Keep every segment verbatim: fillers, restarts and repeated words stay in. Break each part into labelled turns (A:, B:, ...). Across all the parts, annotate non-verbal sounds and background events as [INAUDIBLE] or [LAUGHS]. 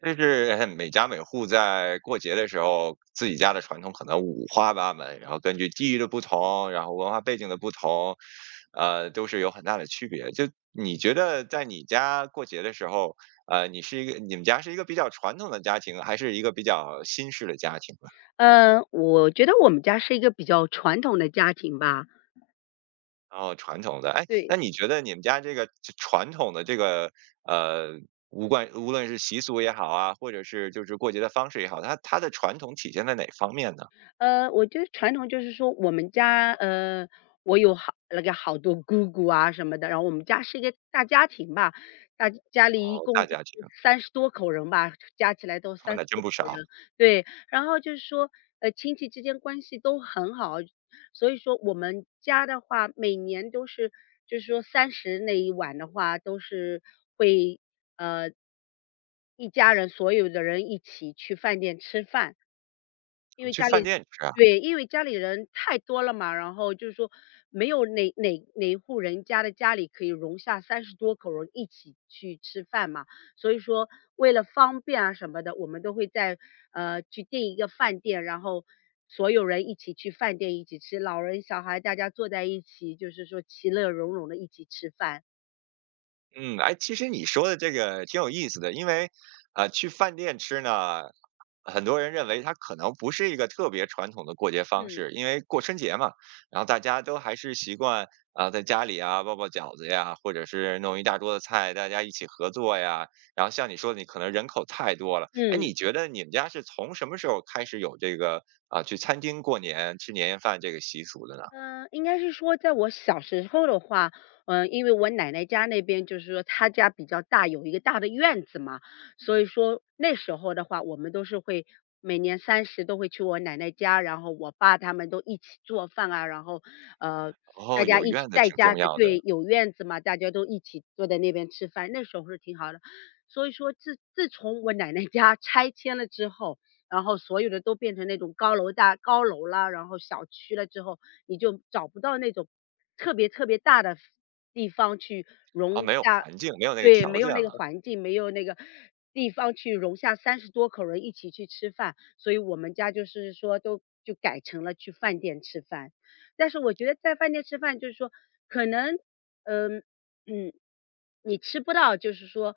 A: 就是每家每户在过节的时候，自己家的传统可能五花八门，然后根据地域的不同，然后文化背景的不同，呃，都是有很大的区别。就你觉得在你家过节的时候，呃，你是一个你们家是一个比较传统的家庭，还是一个比较新式的家庭呢？
B: 嗯，我觉得我们家是一个比较传统的家庭吧，
A: 然后传统的，哎，那
B: 对，
A: 你觉得你们家这个传统的这个呃，无关无论是习俗也好啊，或者是就是过节的方式也好，它它的传统体现在哪方面呢？
B: 呃，我觉得传统就是说我们家，呃，我有好那个好多姑姑啊什么的，然后我们家是一个大家庭吧，大家里一
A: 哦，大
B: 共就
A: 家庭。
B: 三十多口人吧，加起来都
A: 哦，
B: 三
A: 那
B: 十
A: 真
B: 多
A: 不
B: 口
A: 少。
B: 人，对。然后就是说，呃，亲戚之间关系都很好，所以说我们家的话，每年都是，就是说三十那一晚的话，都是会，呃，一家人所有的人一起去饭店吃饭。因
A: 哦，
B: 为
A: 去
B: 家
A: 饭
B: 里
A: 店吃啊。
B: 对，因为家里人太多了嘛，然后就是说没有哪哪哪户人家的家里可以容下三十多口人一起去吃饭嘛，所以说为了方便啊什么的，我们都会在呃去订一个饭店，然后所有人一起去饭店一起吃，老人小孩大家坐在一起，就是说其乐融融的一起吃饭。
A: 嗯，哎，其实你说的这个挺有意思的，因为，呃，去饭店吃呢，很多人认为它可能不是一个特别传统的过节方
B: 嗯。
A: 式，因为过春节嘛，然后大家都还是习惯啊、在家里啊包包饺子呀，或者是弄一大桌子菜，大家一起合作呀。然后像你说的，你可能人口太多了，哎，
B: 嗯。
A: 你觉得你们家是从什么时候开始有这个啊、去餐厅过年吃年夜饭这个习俗的呢？
B: 嗯，应该是说在我小时候的话，嗯，因为我奶奶家那边就是说她家比较大，有一个大的院子嘛，所以说那时候的话，我们都是会每年三十都会去我奶奶家，然后我爸他们都一起做饭啊，然后呃，
A: 哦，
B: 大家
A: 有
B: 一
A: 院
B: 起
A: 子
B: 在
A: 挺
B: 家
A: 重
B: 就
A: 要的。
B: 对，有院子嘛，大家都一起坐在那边吃饭，那时候是挺好的。所以说自自从我奶奶家拆迁了之后，然后所有的都变成那种高楼大高楼啦，然后小区了之后，你就找不到那种特别特别大的地方去
A: 哦，
B: 容
A: 没有
B: 下
A: 环境，没有那个
B: 对，
A: 条
B: 没有
A: 件
B: 那个
A: 了。
B: 环境，没有那个地方去容下三十多口人一起去吃饭，所以我们家就是说都就改成了去饭店吃饭。但是我觉得在饭店吃饭就是说可能，嗯，嗯，你吃不到就是说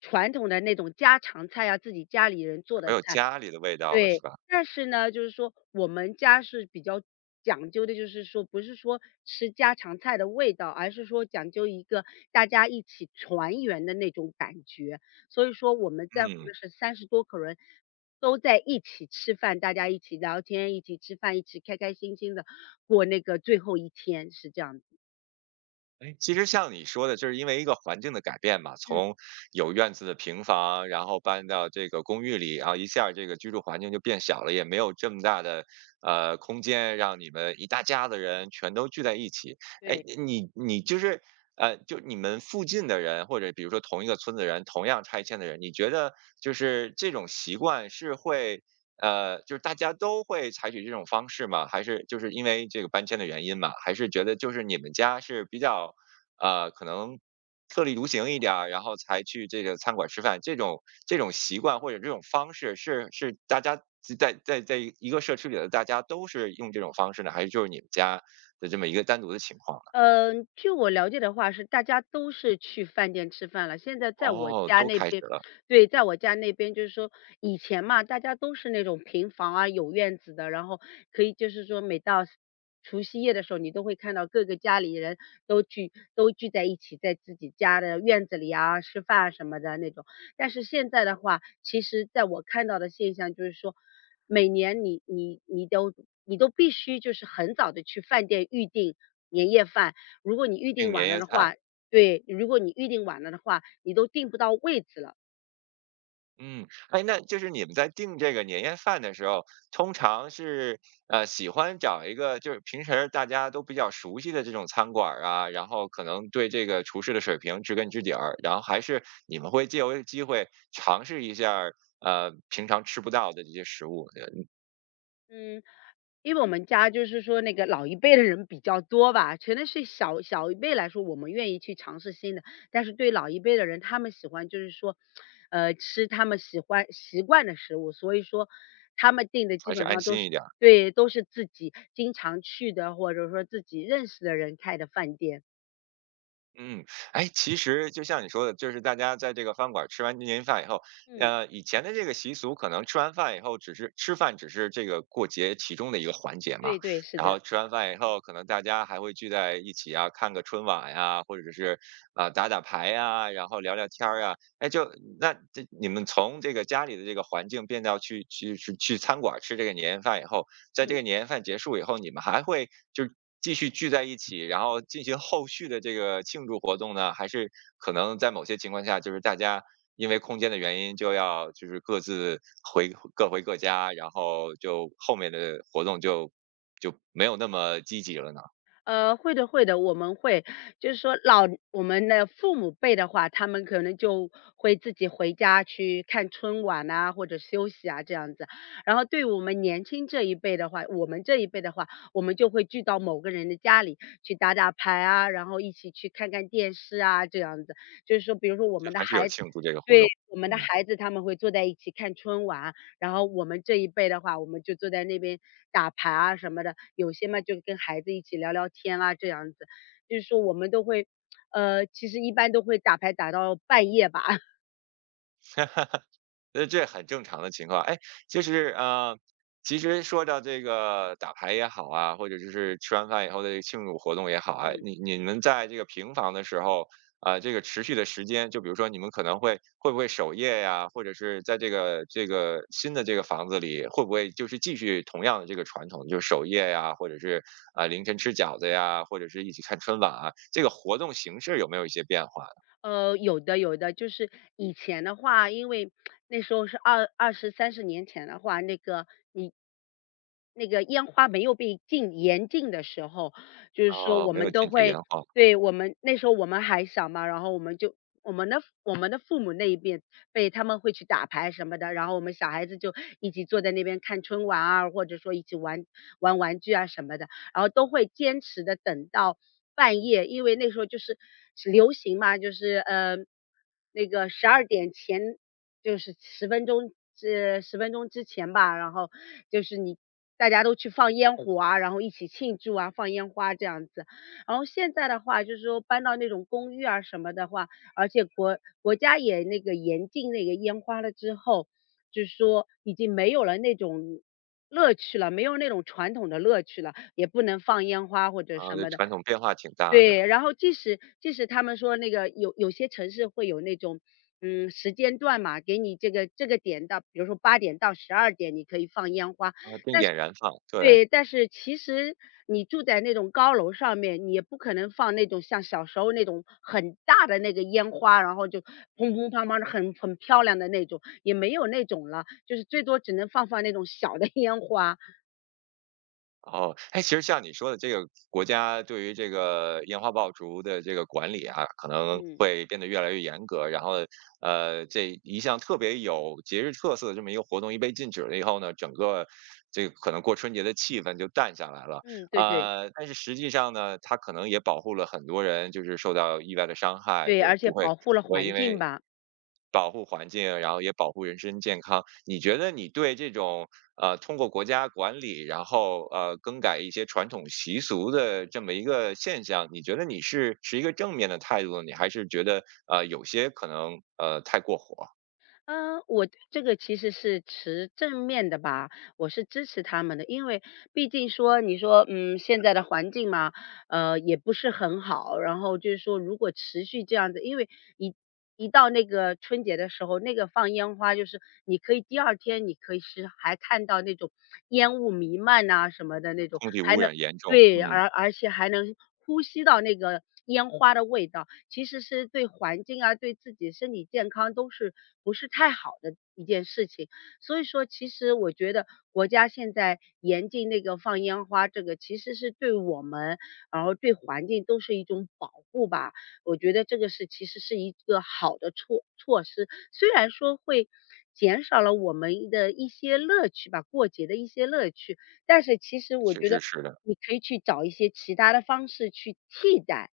B: 传统的那种家常菜啊，自己家里人做
A: 没
B: 的
A: 有
B: 菜，
A: 家里的味道了，是
B: 对，
A: 吧？
B: 但是呢，就是说我们家是比较讲究的，就是说不是说吃家常菜的味道，而是说讲究一个大家一起团圆的那种感觉。所以说我们在乎
A: 嗯，
B: 的是三十多口人都在一起吃饭，大家一起聊天，一起吃饭，一起开开心心的过那个最后一天，是这样子。
A: 哎，其实像你说的，就是因为一个环境的改变嘛，
B: 嗯，
A: 从有院子的平房，然后搬到这个公寓里，然后一下儿这个居住环境就变小了，也没有这么大的，呃，空间让你们一大家子人全都聚在一起。哎，
B: 对。
A: 你你就是，呃，就你们附近的人，或者比如说同一个村子人，同样拆迁的人，你觉得就是这种习惯是会，呃，就是大家都会采取这种方式吗？还是就是因为这个搬迁的原因嘛？还是觉得就是你们家是比较，呃，可能特立独行一点儿，然后才去这个餐馆吃饭，这种这种习惯或者这种方式是是大家在在在在一个社区里的大家都是用这种方式呢，还是就是你们家的这么一个单独的情况呢？
B: 嗯，据我了解的话是大家都是去饭店吃饭了。现在在我
A: 哦，
B: 家
A: 都
B: 那
A: 开始
B: 边
A: 了。
B: 对，在我家那边就是说以前嘛，大家都是那种平房啊，有院子的，然后可以就是说每到除夕夜的时候，你都会看到各个家里人都聚都聚在一起，在自己家的院子里啊，吃饭啊什么的那种。但是现在的话，其实在我看到的现象就是说每年你你你都你都必须就是很早的去饭店预定年夜饭，如果你预
A: 订
B: 定晚
A: 年
B: 了
A: 夜
B: 的
A: 菜。
B: 话对，如果你预定晚了的话，你都订不到位置了。
A: 嗯，哎，那就是你们在订这个年夜饭的时候，通常是呃喜欢找一个就是平时大家都比较熟悉的这种餐馆儿啊，然后可能对这个厨师的水平知根知底儿，然后还是你们会借由机会尝试一下儿呃平常吃不到的这些食物，呃
B: 嗯。因为我们家就是说那个老一辈的人比较多吧，可能是小小一辈来说，我们愿意去尝试新的，但是对老一辈的人，他们喜欢就是说，呃，吃他们喜欢习惯的食物，所以说他们订的基
A: 还是
B: 本
A: 安
B: 上都
A: 心
B: 是
A: 一点。
B: 对，都是自己经常去的，或者说自己认识的人开的饭店。
A: 嗯，哎，其实就像你说的，就是大家在这个饭馆儿吃完年夜饭以后，
B: 嗯，
A: 呃，以前的这个习俗可能吃完饭以后只是吃饭，只是这个过节其中的一个环节嘛。
B: 对对，是
A: 然
B: 的。
A: 后吃完饭以后，可能大家还会聚在一起啊，看个春晚呀、或者是啊、打打牌呀、然后聊聊天儿啊。哎，就那这你们从这个家里的这个环境变到去去去去餐馆儿吃这个年夜饭以后，在这
B: 嗯。
A: 个年夜饭结束以后，你们还会就继续聚在一起，然后进行后续的这个庆祝活动呢？还是可能在某些情况下，就是大家因为空间的原因，就要就是各自回各回各家，然后就后面的活动就就没有那么积极了呢？
B: 呃，会的会的，我们会，就是说老我们的父母辈的话，他们可能就会自己回家去看春晚呐，或者休息啊这样子。然后对我们年轻这一辈的话，我们这一辈的话，我们就会聚到某个人的家里去打打牌啊，然后一起去看看电视啊这样子。就是说，比如说我
A: 就
B: 们的
A: 还是有
B: 孩
A: 庆祝这个活
B: 对，
A: 动。
B: 我们的
A: 嗯。
B: 孩子他们会坐在一起看春晚，然后我们这一辈的话，我们就坐在那边打牌啊什么的，有些嘛就跟孩子一起聊聊天啊这样子，就是说我们都会，呃，其实一般都会打牌打到半夜吧，[LAUGHS]
A: 那这很正常的情况。哎，就是呃，其实说到这个打牌也好啊，或者就是吃完饭以后的这个庆祝活动也好啊，
B: 嗯，
A: 你你们在这个平房的时候，啊、这个持续的时间，就比如说你们可能会会不会守夜呀、或者是在这个这个新的这个房子里，会不会就是继续同样的这个传统，就是守夜呀、或者是啊、凌晨吃饺子呀，或者是一起看春晚啊，这个活动形式有没有一些变化呢？
B: 呃，有的有的，就是以前的话，因为那时候是二二十三十年前的话，那个你那个烟花没有被禁严禁的时候，就是说
A: 哦，
B: 我
A: 没有
B: 们都
A: 禁止烟
B: 会
A: 花
B: 对，我们那时候我们还小嘛，然后我们就我们的我们的父母那一边被他们会去打牌什么的，然后我们小孩子就一起坐在那边看春晚啊，或者说一起玩玩玩具啊什么的，然后都会坚持的等到半夜，因为那时候就是流行嘛，就是呃那个十二点前就是十分钟之十分钟之前吧，然后就是你大家都去放烟火啊，然后一起庆祝啊，放烟花这样子。然后现在的话，就是说搬到那种公寓啊什么的话，而且国国家也那个严禁那个烟花了之后，就是说已经没有了那种乐趣了，没有那种传统的乐趣了，也不能放烟花或者
A: 啊。
B: 什
A: 这
B: 么的。
A: 传统变化挺大的。
B: 对，然后即使即使他们说那个有有些城市会有那种，嗯，时间段嘛，给你这个这个点到，比如说八点到十二点你可以放烟花，
A: 啊，定
B: 但是
A: 点燃放，对。
B: 对，但是其实你住在那种高楼上面，你也不可能放那种像小时候那种很大的那个烟花，然后就砰砰砰砰的很很漂亮的那种，也没有那种了，就是最多只能放放那种小的 [LAUGHS] 烟花。
A: 然后，哎，其实像你说的这个国家对于这个烟花爆竹的这个管理啊，可能
B: 嗯
A: 会变得越来越严格。然后，呃，这一项特别有节日特色的这么一个活动，一被禁止了以后呢，整个这个可能过春节的气氛就淡下来了。
B: 嗯，对对
A: 呃，但是实际上呢，它可能也保护了很多人，就是受到意外的伤害，
B: 对，
A: 就
B: 而且
A: 不会。
B: 保护了
A: 不会
B: 环
A: 因
B: 境
A: 为
B: 吧。
A: 保护环境，然后也保护人身健康。你觉得你对这种呃通过国家管理，然后呃更改一些传统习俗的这么一个现象，你觉得你是持一个正面的态度呢，你还是觉得呃有些可能呃太过火。
B: 嗯，我这个其实是持正面的吧，我是支持他们的，因为毕竟说你说，嗯，现在的环境嘛，呃，也不是很好，然后就是说如果持续这样子，因为一一到那个春节的时候，那个放烟花就是你可以第二天你可以是还看到那种烟雾弥漫呐、什么的那种，
A: 空气
B: 还
A: 污
B: 能
A: 染严重？
B: 对，
A: 嗯，
B: 而而且还能呼吸到那个烟花的味道。其实是对环境啊，对自己身体健康都是不是太好的一件事情。所以说，其实我觉得国家现在严禁那个放烟花，这个其实是对我们，然后对环境都是一种保护吧。我觉得这个是其实是一个好的措措施，虽然说会减少了我们的一些乐趣吧，过节的一些乐趣，但是其实我
A: 确
B: 觉
A: 实
B: 得
A: 是的。
B: 你可以去找一些其他的方式去替代。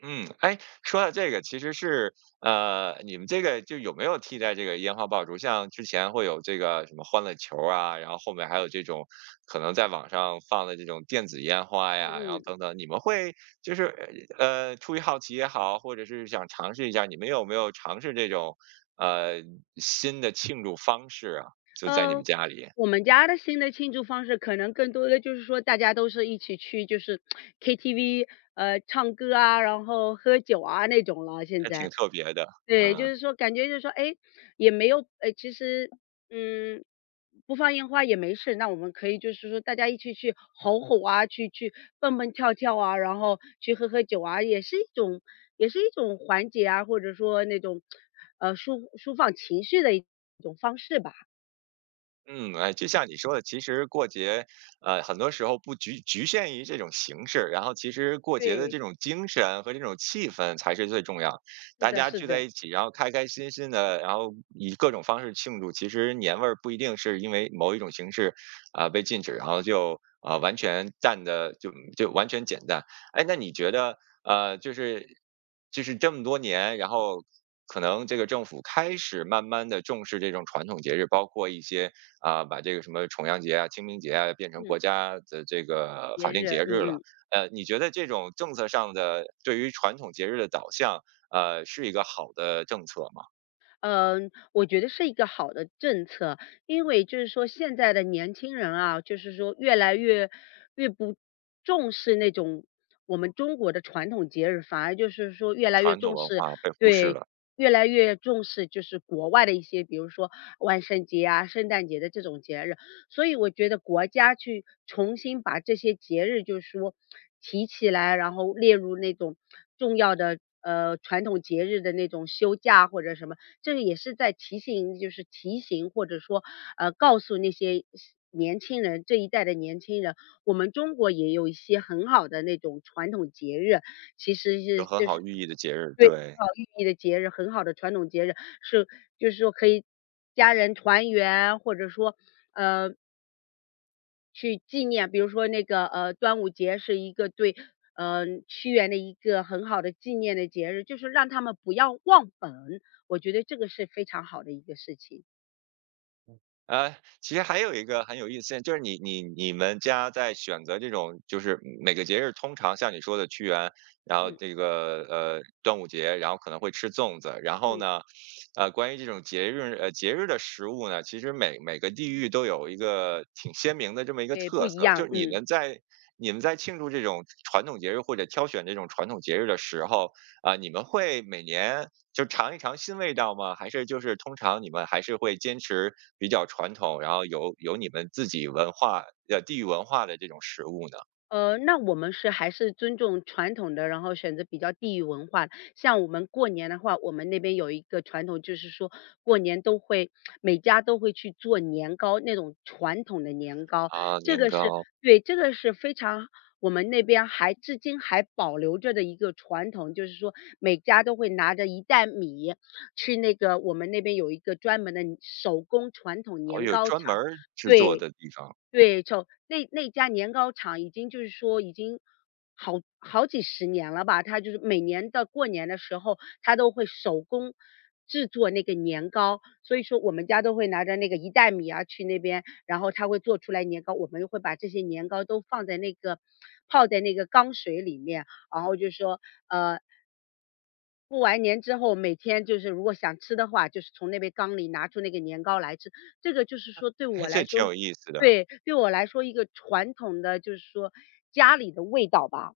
A: 嗯，哎，说到这个，其实是呃，你们这个就有没有替代这个烟花爆竹？像之前会有这个什么欢乐球儿啊，然后后面还有这种可能在网上放的这种电子烟花
B: 嗯
A: 呀，然后
B: 嗯。
A: 等等，你们会就是呃，出于好奇也好，或者是想尝试一下，你们有没有尝试这种呃新的庆祝方式啊？就在你们
B: 呃，
A: 家里。
B: 我们家的新的庆祝方式可能更多的就是说，大家都是一起去就是 K T V，呃，唱歌啊，然后喝酒啊那种了，现
A: 还挺
B: 在。
A: 特别的。
B: 对，就
A: 嗯。
B: 是说感觉就是说，哎，也没有，哎，其实，嗯，不放烟花也没事，那我们可以就是说大家一起去吼吼啊，去去蹦蹦跳跳啊，然后去喝喝酒啊，也是一种也是一种缓解啊，或者说那种，呃，舒抒放情绪的一种方式吧，
A: 嗯，哎，就像你说的，其实过节，呃，很多时候不局局限于这种形式，然后其实过节的这
B: 对。
A: 种精神和这种气氛才是最重要。
B: 是
A: 大
B: 的
A: 家
B: 是
A: 聚在
B: 的，
A: 一起，然后开开心心的，然后以各种方式庆祝，其实年味儿不一定是因为某一种形式啊、被禁止，然后就啊、完全淡的就就完全减淡。哎，那你觉得呃，就是就是这么多年，然后可能这个政府开始慢慢的重视这种传统节日，包括一些啊、把这个什么重阳节啊、清明节啊变成国
B: 嗯，
A: 家的这个法
B: 炎
A: 定
B: 热，
A: 节日
B: 嗯
A: 了。
B: 嗯。
A: 呃，你觉得这种政策上的对于传统节日的导向，呃，是一个好的政策吗？
B: 嗯，我觉得是一个好的政策，因为就是说现在的年轻人啊，就是说越来越越不重视那种我们中国的传统节日，反而就是说越来越
A: 传统
B: 重
A: 文
B: 视
A: 化被忽视
B: 对，
A: 了。
B: 越来越重视就是国外的一些，比如说万圣节啊、圣诞节的这种节日，所以我觉得国家去重新把这些节日就是说提起来，然后列入那种重要的。呃，传统节日的那种休假或者什么，这个也是在提醒就是提醒或者说，呃，告诉那些年轻人这一代的年轻人，我们中国也有一些很好的那种传统节日，其实
A: 有
B: 是
A: 很
B: 就
A: 好
B: 是
A: 寓意的节日，
B: 对，
A: 对。
B: 很好寓意的节日，很好的传统节日，是就是说可以家人团圆，或者说，呃，去纪念，比如说那个呃端午节是一个对呃屈原的一个很好的纪念的节日，就是让他们不要忘本，我觉得这个是非常好的一个事情。
A: 呃，其实还有一个很有意思，就是你你你们家在选择这种，就是每个节日，通常像你说的屈原，然后
B: 嗯
A: 这个呃端午节，然后可能会吃粽子，然后
B: 嗯，
A: 呢，呃，关于这种节日呃节日的食物呢，其实每每个地域都有一个挺鲜明的这么一个
B: 对，不
A: 特
B: 一
A: 色，就
B: 样，
A: 是你
B: 嗯。
A: 们在你们在庆祝这种传统节日或者挑选这种传统节日的时候，啊、你们会每年就尝一尝新味道吗？还是就是通常你们还是会坚持比较传统，然后有有你们自己文化呃地域文化的这种食物呢？
B: 呃，那我们是还是尊重传统的，然后选择比较地域文化。像我们过年的话，我们那边有一个传统，就是说过年都会每家都会去做年糕，那种传统的年糕，
A: 啊，
B: 这
A: 年
B: 个是
A: 糕。
B: 对，这个是非常我们那边还至今还保留着的一个传统，就是说每家都会拿着一袋米去那个我们那边有一个专门的手工传统
A: 哦，
B: 年
A: 有
B: 糕
A: 专门
B: 厂，
A: 儿制作
B: 对。
A: 的地方。
B: 对，就那那家年糕厂已经就是说已经好好几十年了吧，它就是每年的过年的时候，它都会手工制作那个年糕，所以说我们家都会拿着那个一袋米啊去那边，然后他会做出来年糕，我们又会把这些年糕都放在那个泡在那个缸水里面，然后就说呃过完年之后，每天就是如果想吃的话，就是从那杯缸里拿出那个年糕来吃。这个就是说对
A: 哎，
B: 我
A: 这
B: 来说
A: 挺有意思的
B: 对，对我来说一个传统的就是说家里的味道吧。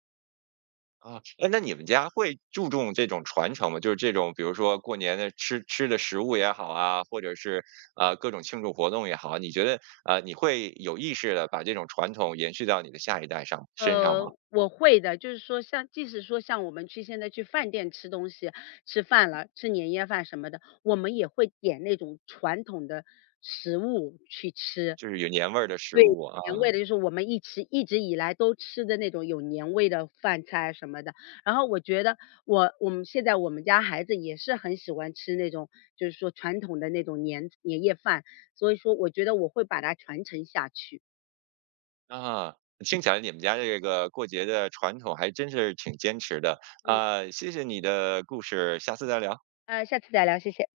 A: 啊。哎，那你们家会注重这种传承吗？就是这种，比如说过年的吃吃的食物也好啊，或者是呃各种庆祝活动也好，你觉得呃你会有意识的把这种传统延续到你的下一代上身上吗？
B: 呃，我会的，就是说像即使说像我们去现在去饭店吃东西，吃饭了，吃年夜饭什么的，我们也会点那种传统的食物去吃。
A: 就是有年味儿的食
B: 对，
A: 物啊。
B: 年味的，就是我们一直一直以来都吃的那种有年味的饭菜什么的。然后我觉得我我们现在我们家孩子也是很喜欢吃那种，就是说传统的那种年年夜饭，所以说我觉得我会把它传承下去。
A: 啊，听起来你们家这个过节的传统还真是挺坚持的。
B: 嗯，
A: 啊，谢谢你的故事，下次再聊。
B: 呃，下次再聊，谢谢。